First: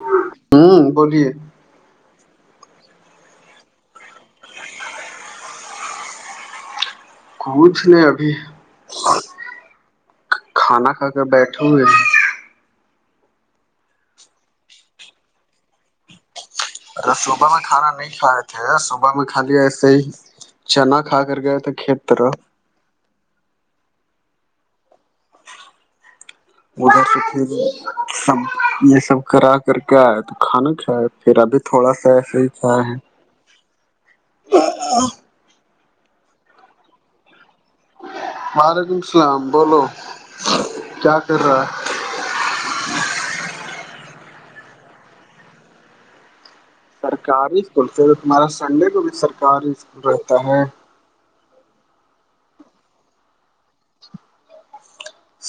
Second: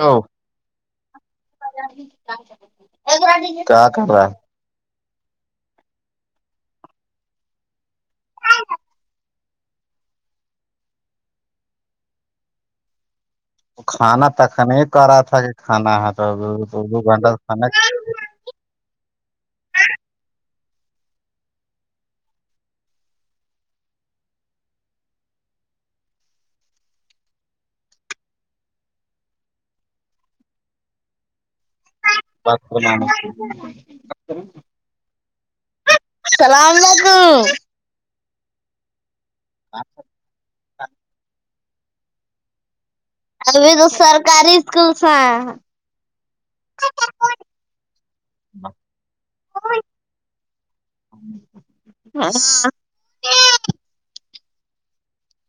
ا ہوں بولیے کا کر رہا کچھ نے ابھی کھانا کھا کے بیٹھے ہوئے ہیں کھانا تخن کرا تھا کہ کھانا ہے تو دو ارے گھنٹہ صبح میں کھانا نہیں کھائے تھے صبح میں کال لیا ایسے ہی چنا کھا کر گئے تھے کھیت طرف ادھر سے پھر سب یہ سب کرا کر کے آئے تو کھانا کھایا پھر ابھی تھوڑا سا ایسے ہی ڈاکٹر کھایا ہے نام اللام علیکم وعلیکم اللام بولو کیا کر رہا ہے ابھی تو سرکاری اسکولس ہیں سرکاری اسکول پ تمہارا سنڈے کو بھی سرکاری اسکول رہتا ہے [unintelligible]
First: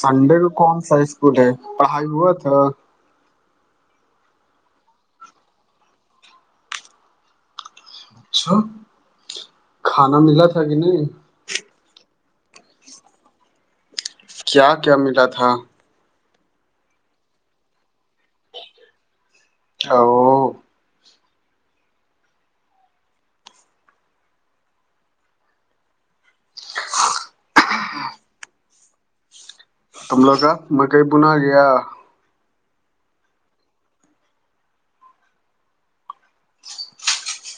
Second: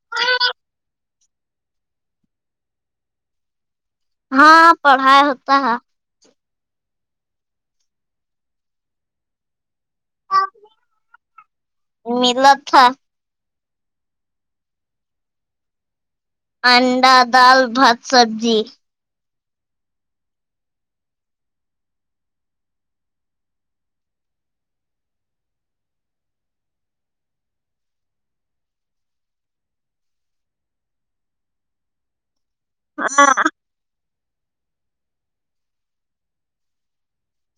سنڈے کو کون سا اسکول ہے پڑھائی ہوا تھا ہاں پڑھائی ہوتا ہے چا کھانا ملا تھا کہ نہیں ملت تھا کیا کیا ملا تھا انڈا دال بھات سبزی [unintelligible] تم لوگ کا مکئی بنا گیا [unintelligible]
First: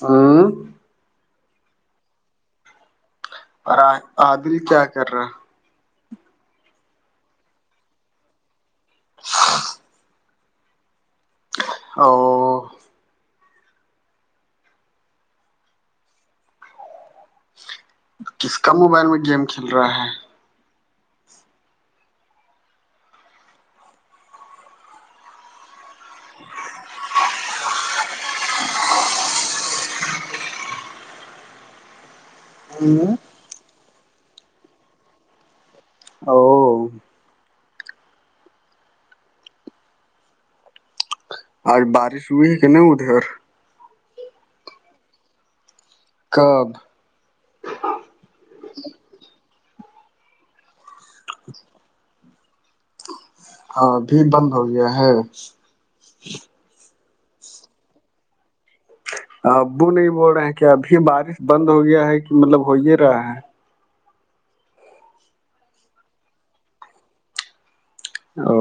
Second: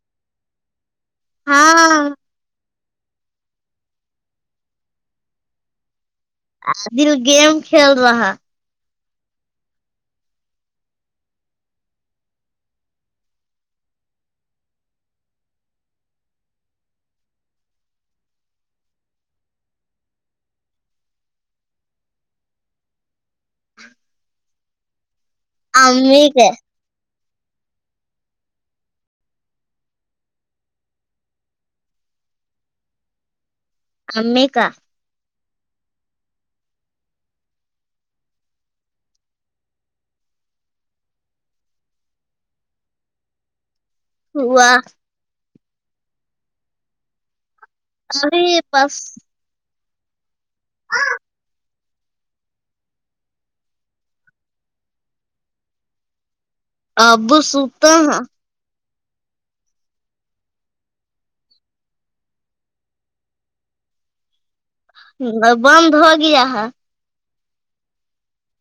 ہوں ہاں پر عادل کیا کر رہا ہے آ دل گیم کھیل رہا [unintelligible] او کس کا موبائل میں گیم کھیل رہا ہے امییک ہوں امی کا او آج بارش ہوئی ہے کہ نہیں ادھر اور ہوا کب ای یہ بس [unintelligible] ہ بھی بند ہو گیا ہے اب سوتا ابو نہیں بول رہے ہیں کہ ابھی بارش بند ہو گیا ہے کہ مطلب ہو ہی رہا ہے بند دھو گیا ہا او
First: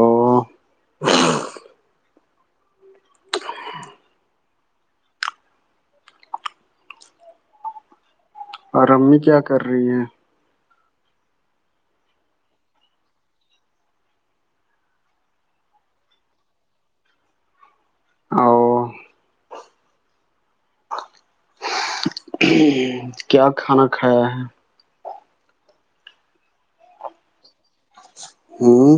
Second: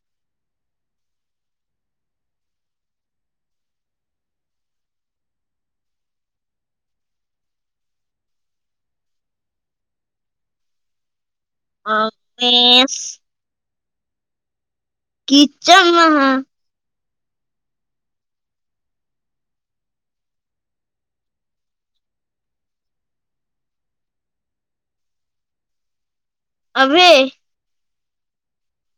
اور امی کیا کر رہی ہیں [unintelligible] کیچ م ہاں او [unintelligible] کیا کھانا کھایا ہے ابے ہوں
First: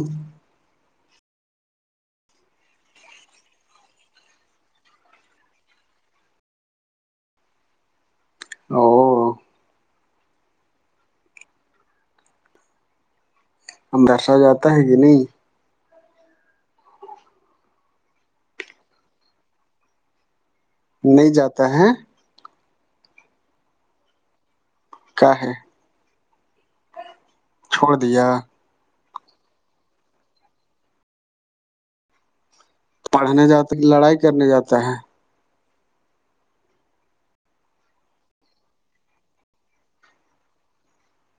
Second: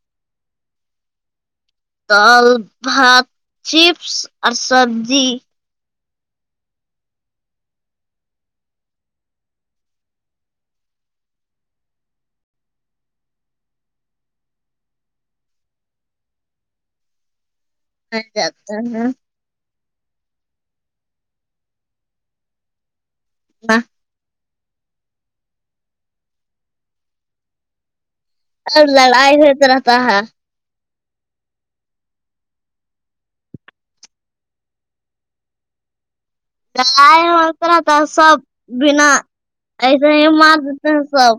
دال بھات چیپس اور سبزی او مدرسہ جاتا ہے کہ نہیں [unintelligible] نہیں جاتا ہے ہاں کا ہے چھوڑ دیا ا لڑ آئی ہوت رہتا ہا پڑھنے جاتے لڑائی کرنے جاتا ہے لائے ہو اترا تو سب بنا ایسے ہی مار دیتے ہیں سب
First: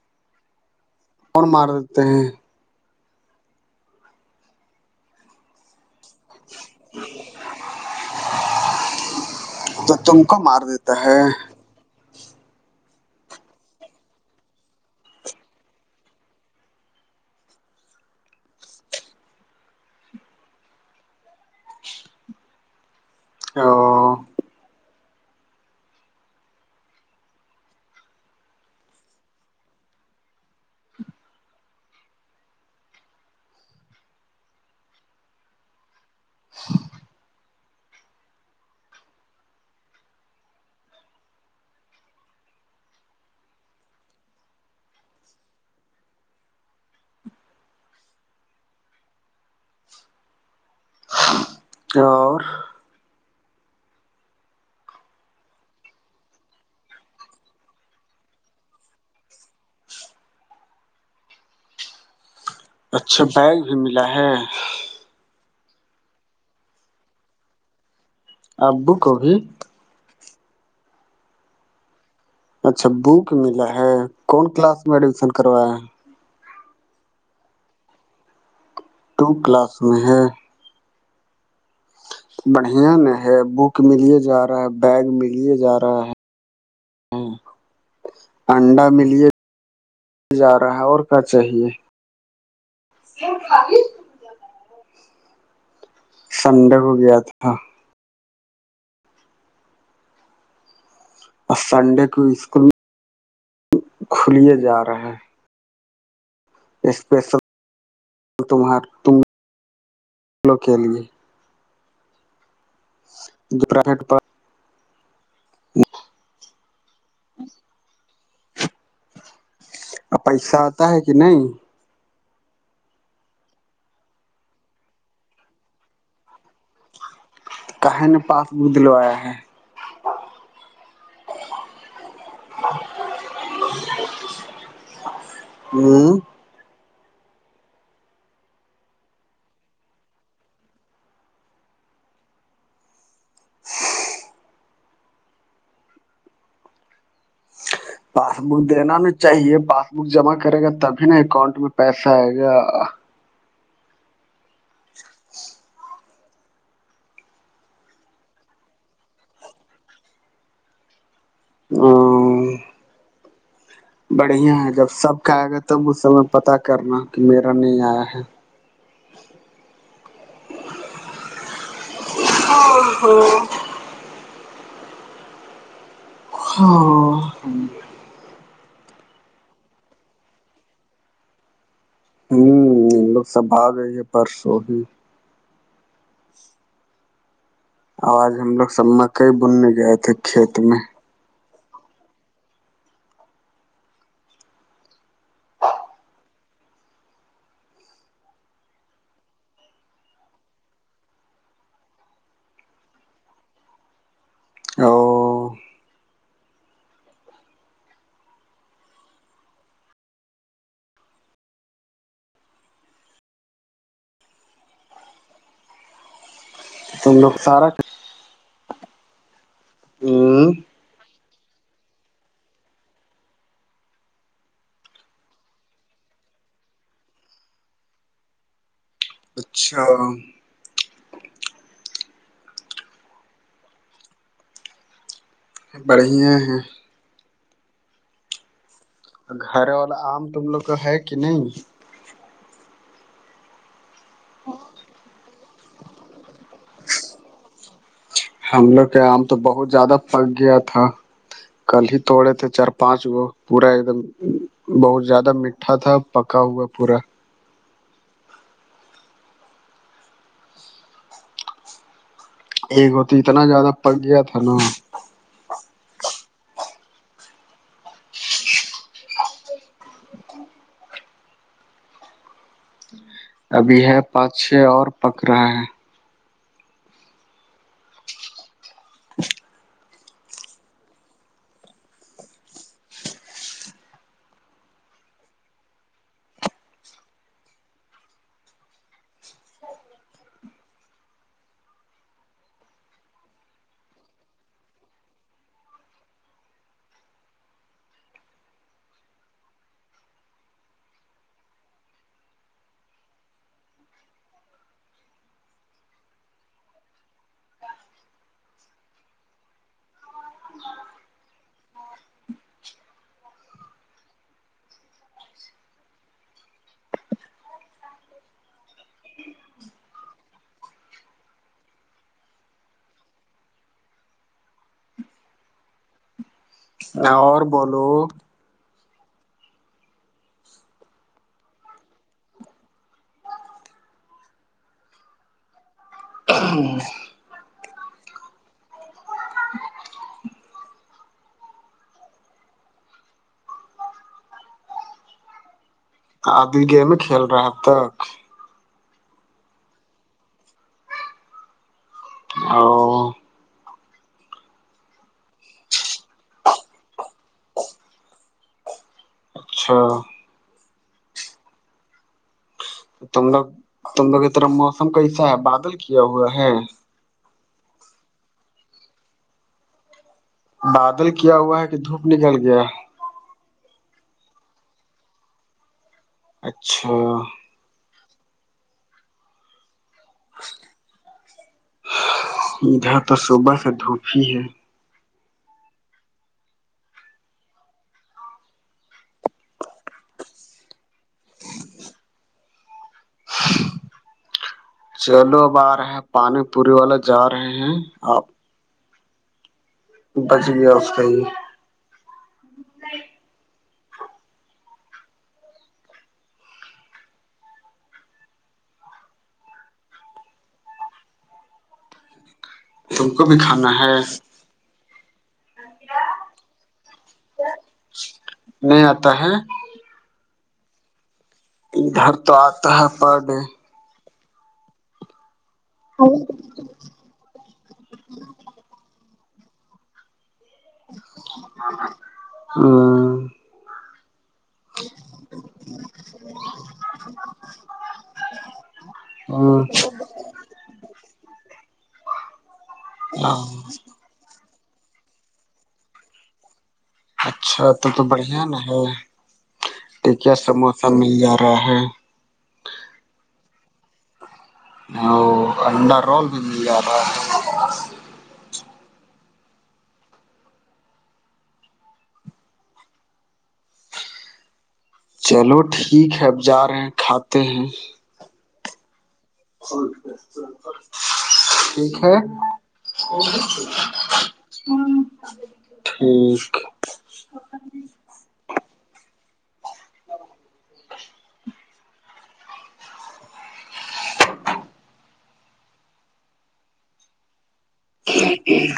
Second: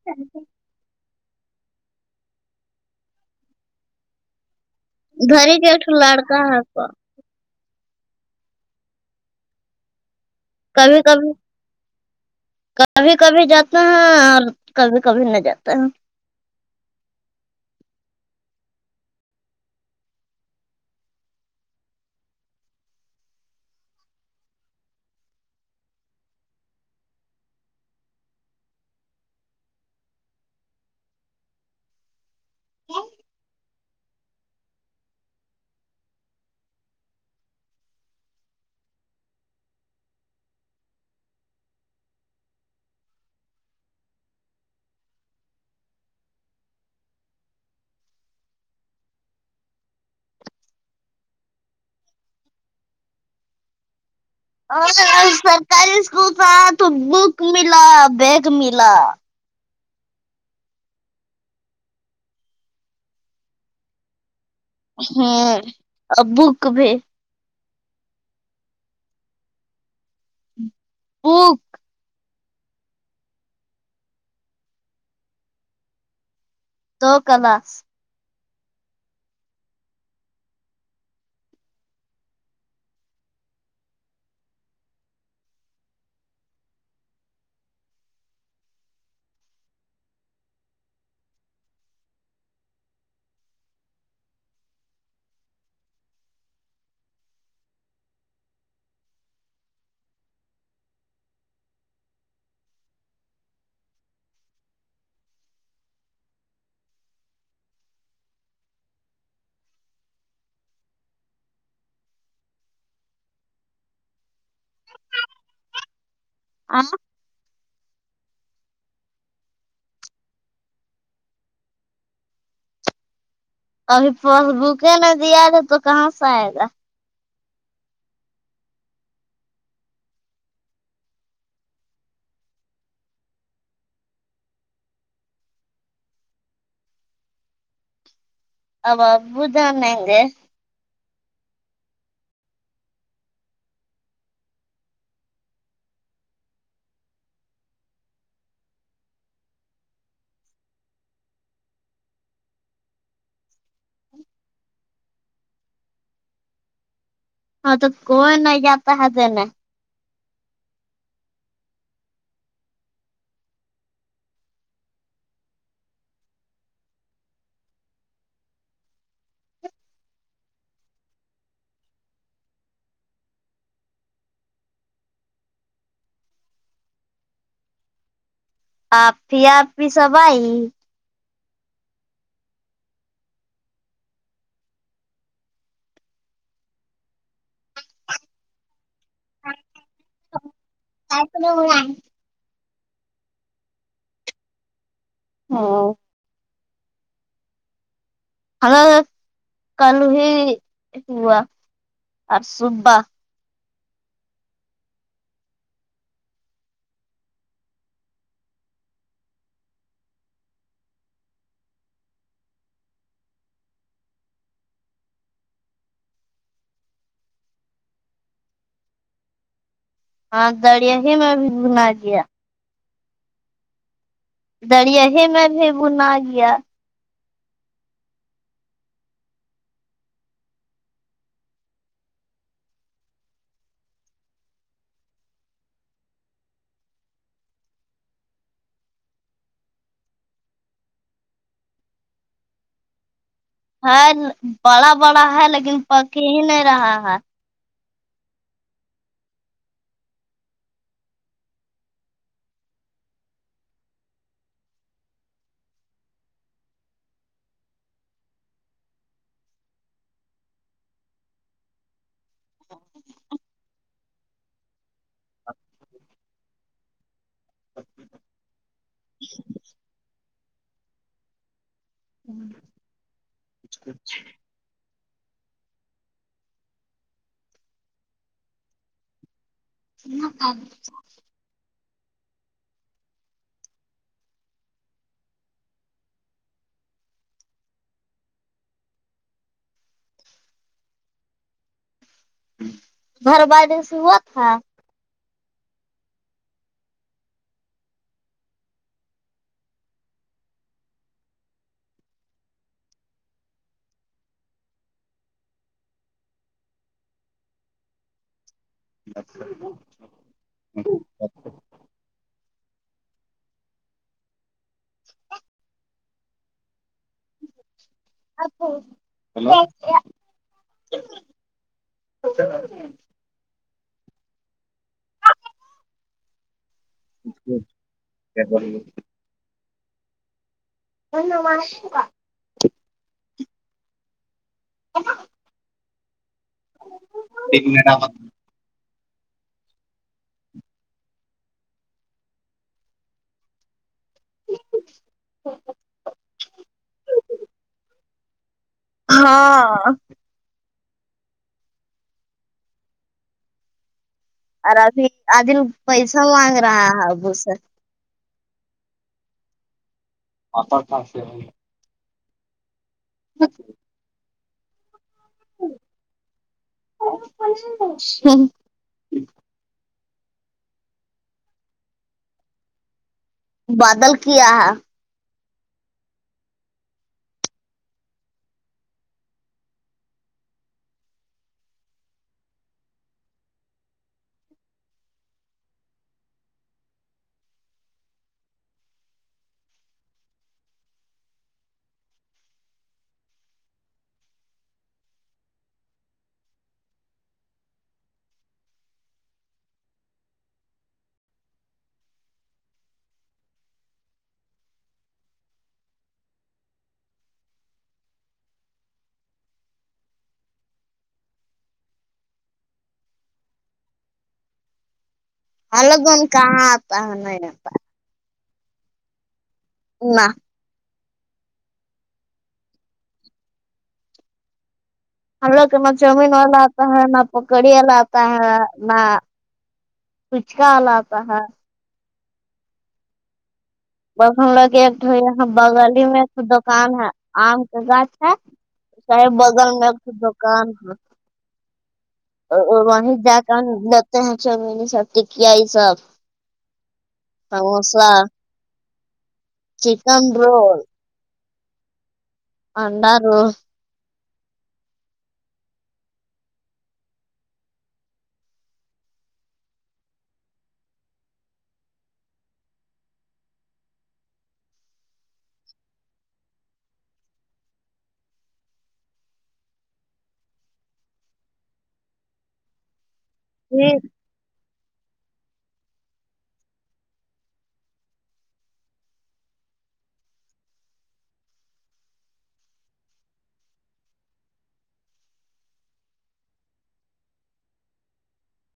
[unintelligible] اور مار دیتے ہیں ادھر ہی کا اکٹھ لڑکا ہےپا تو تم کو مار دیتا کبھی ہے کبھی کبھی کبھی جاتا ہے اور کبھی کبھی نہ جاتا ہے او ہ اور اور سرکاری اسکول کا تو بک ملا بیگ ملا اچھا بیگ بھی ملا ہے ہوں اور بوک بھی ابو کو بھی بوک اچھا بک ملا ہے کون کلاس میں ایڈمیشن کروایا ہے دو کلاس ٹو کلاس میں ہے بڑھیا ن ہے بک ملیے جا رہا ہے بیگ ملیے جا رہا ہے ہاں انڈا ملیے جا رہا ہے اور کیا چاہیے [unintelligible] سنڈے کو گیا تھا اور سنڈے کو اسکول کھلے جا رہے ہیں اسپیشل تمہارو کے لیے رٹ آ اور پیسہ آتا ہے کہ نہیں ابھی فاس بک میں دیا تھا تو کہاں سے آئے گا کہے نے پاس بک دلوایا ہے ہوں ا اب ابو جانے دے پاس بک دینا نہیں چاہیے پاس بک جمع کرے گا تبھی نا اکاؤنٹ میں پیسہ آئے گا ہاں تو کوئی نے جاتا ہے دینے ہ بڑھیا ہے جب سب کہ آیا گیا تب م سے پتا کرنا کہ میرا نہیں آیا ہے ہ ہاں ہاں آپ ہی آپ بھی سب آئی ہوں لوگ سب آ گئے ہے پرسوں ہی آوج ہم لوگ سب مکئی بننے گئے تھے کھیت میں آپنا ہو ہ ہما کلو ہی ہوا اور سببہ او تم لوگ سارا ہاں ہ دریا ہی میں بھی گھنا گیا دریا ہی میں بھی بنا گیا اچھا بڑھیا ہیں گھر والا آم تم لوگ کا ہے کہ نہیں ہ بڑا بڑا ہے لیکن پکی ہی نہیں رہا ہے ہم لوگ کے آم تو بہت زیادہ پک گیا تھا کل ہی توڑے تھے چار پانچ وہ پورا ایک دم بہت زیادہ میٹھا تھا پکا ہوا پورا ایک تو اتنا زیادہ پک گیا تھا نا حب ہوں ابھی ہے پانچ چے اور پک رہا ہے ن ک گھر والے سے ہوا تھا ب ج اچھا اور بولو کیا ن مارش کاا ا ایک منٹ آ ھ آدھی گیم کھیل رہا ہے اب تک ہاں ا ار ابھی آدھی پیس مانگ رہا ہ ابوس اچھا اتر تھا سے ب تم لوگ تم لوگ یہ طرح موسم کیسا ہے بادل کیا ہوا ہے گب بادل کیا ہوا ہے کہ دھوپ نکل گیا بادل کیا ہے اچھا ادھر تو صبح کا دھوپ ہی ہے چلو اب آ رہے پانی پوری والا جا رہے ہیں آپ بچ گیا اس کا ہی ے تم کو بھی کھانا ہے اللگن کا آپپا نہیں آتا ہے ال ادھر تو آتا ہے پرڈ ہم لوگ کا نہ چاؤمین والا آتا ہے نہ پکڑی والا آتا ہے نہ کچ کا حال آتا ہے [unintelligible] ب ہم لا کے ایکٹ یہ بغل ہی میں ایک دکان ہے آم کے گاچھ ہے ساحب بغل میں دکان وہیں جا کر لگتے ہیں چین سب ٹکیا یہ سب اچھا تو تو سموسہ بڑھیا نا ہے چکن ٹیکیا رول سموسہ مل جا رہا ہے اڈار ا انڈا رول بھی مل جاتا ہے چلو ٹھیک ہے اب جا رہے ہیں کھاتے ہیں ٹھیک ہے یہ ہ ٹھیک ا ایک ایک